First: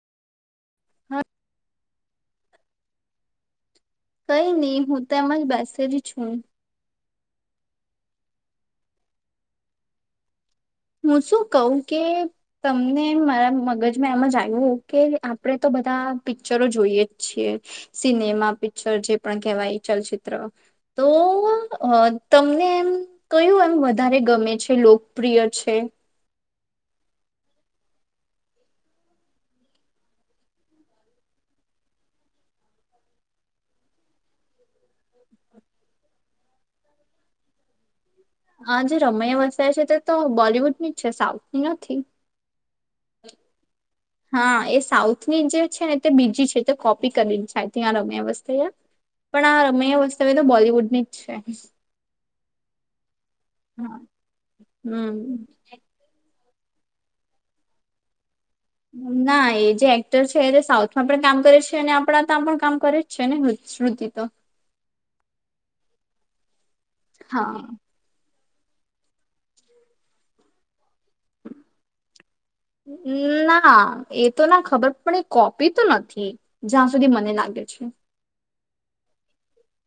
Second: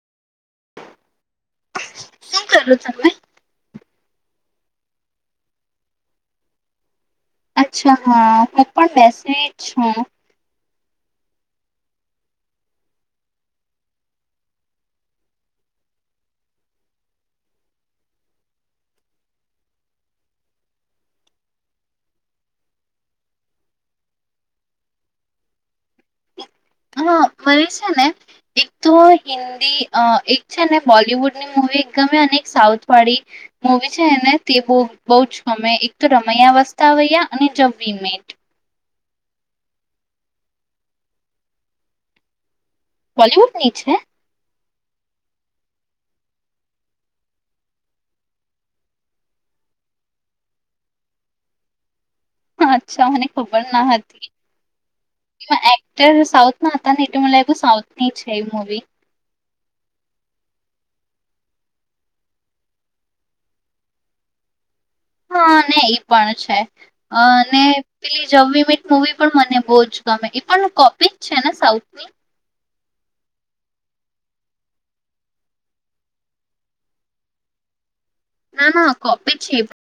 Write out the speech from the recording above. હાં. શું કરું તમે? કઈ નહી હું તેમજ બેસેલી છું. અચ્છા હા હું પણ બેસી જ છું. હું શું કવુ કે તમને મારા મગજમાં એમ જ આવ્યું કે આપડે તો બધા પિક્ચરો જોઈએ જ છીએ સિનેમા પિક્ચર જે પણ કેહેવાય ચલચિત્ર. તો તમને એમ કયું એમ વધારે ગમે છે લોકપ્રિય છે? હા મને છે ને એક તો હિન્દી અ એક છે ને બોલિવુડની મુવી એક ગમે અને એક સાઉથ વાળી મુવી છે એને તે બ બહુ જ ગમે એક તો રમૈયા વસ્તાવૈયા અને જવી મેટ. જે રમૈયા વસ્તા વૈયા છે તે તો બોલિવુડની જ છે સાઉથ ની નથી. બોલીવુડ ની છે. સાઉથ ની જે છે ને તે બીજી છે તે કોપી કરી જાય રમૈયા વસ્તાવૈયા. પણ આ રમૈયા વસ્તાવૈયા તો બોલિવુડની જ છે. અચ્છા મને ખબર ના હા. હતી હમ એક્ટર સાઉથ ના હતા નહીતો સાઉથની છે એ મૂવી. ના એજ જે એક્ટર છે એ સાઉથમાં પણ કામ કરે છે અને આપણા ત્યા પણ કામ કરે જ છે ને શુંત્રિ તો. હા ને ઈ પણ છે ને હા. પેલી જવ મીટ મવી પણ મને બહુ જ ગમે એ પણ કોપી જ છે ને સાઉથની! ના એ તો ના ખબર પણ એ કોપી તો નથી જ્યાં સુધી મને લાગે. છે. ના ના કોપી છે.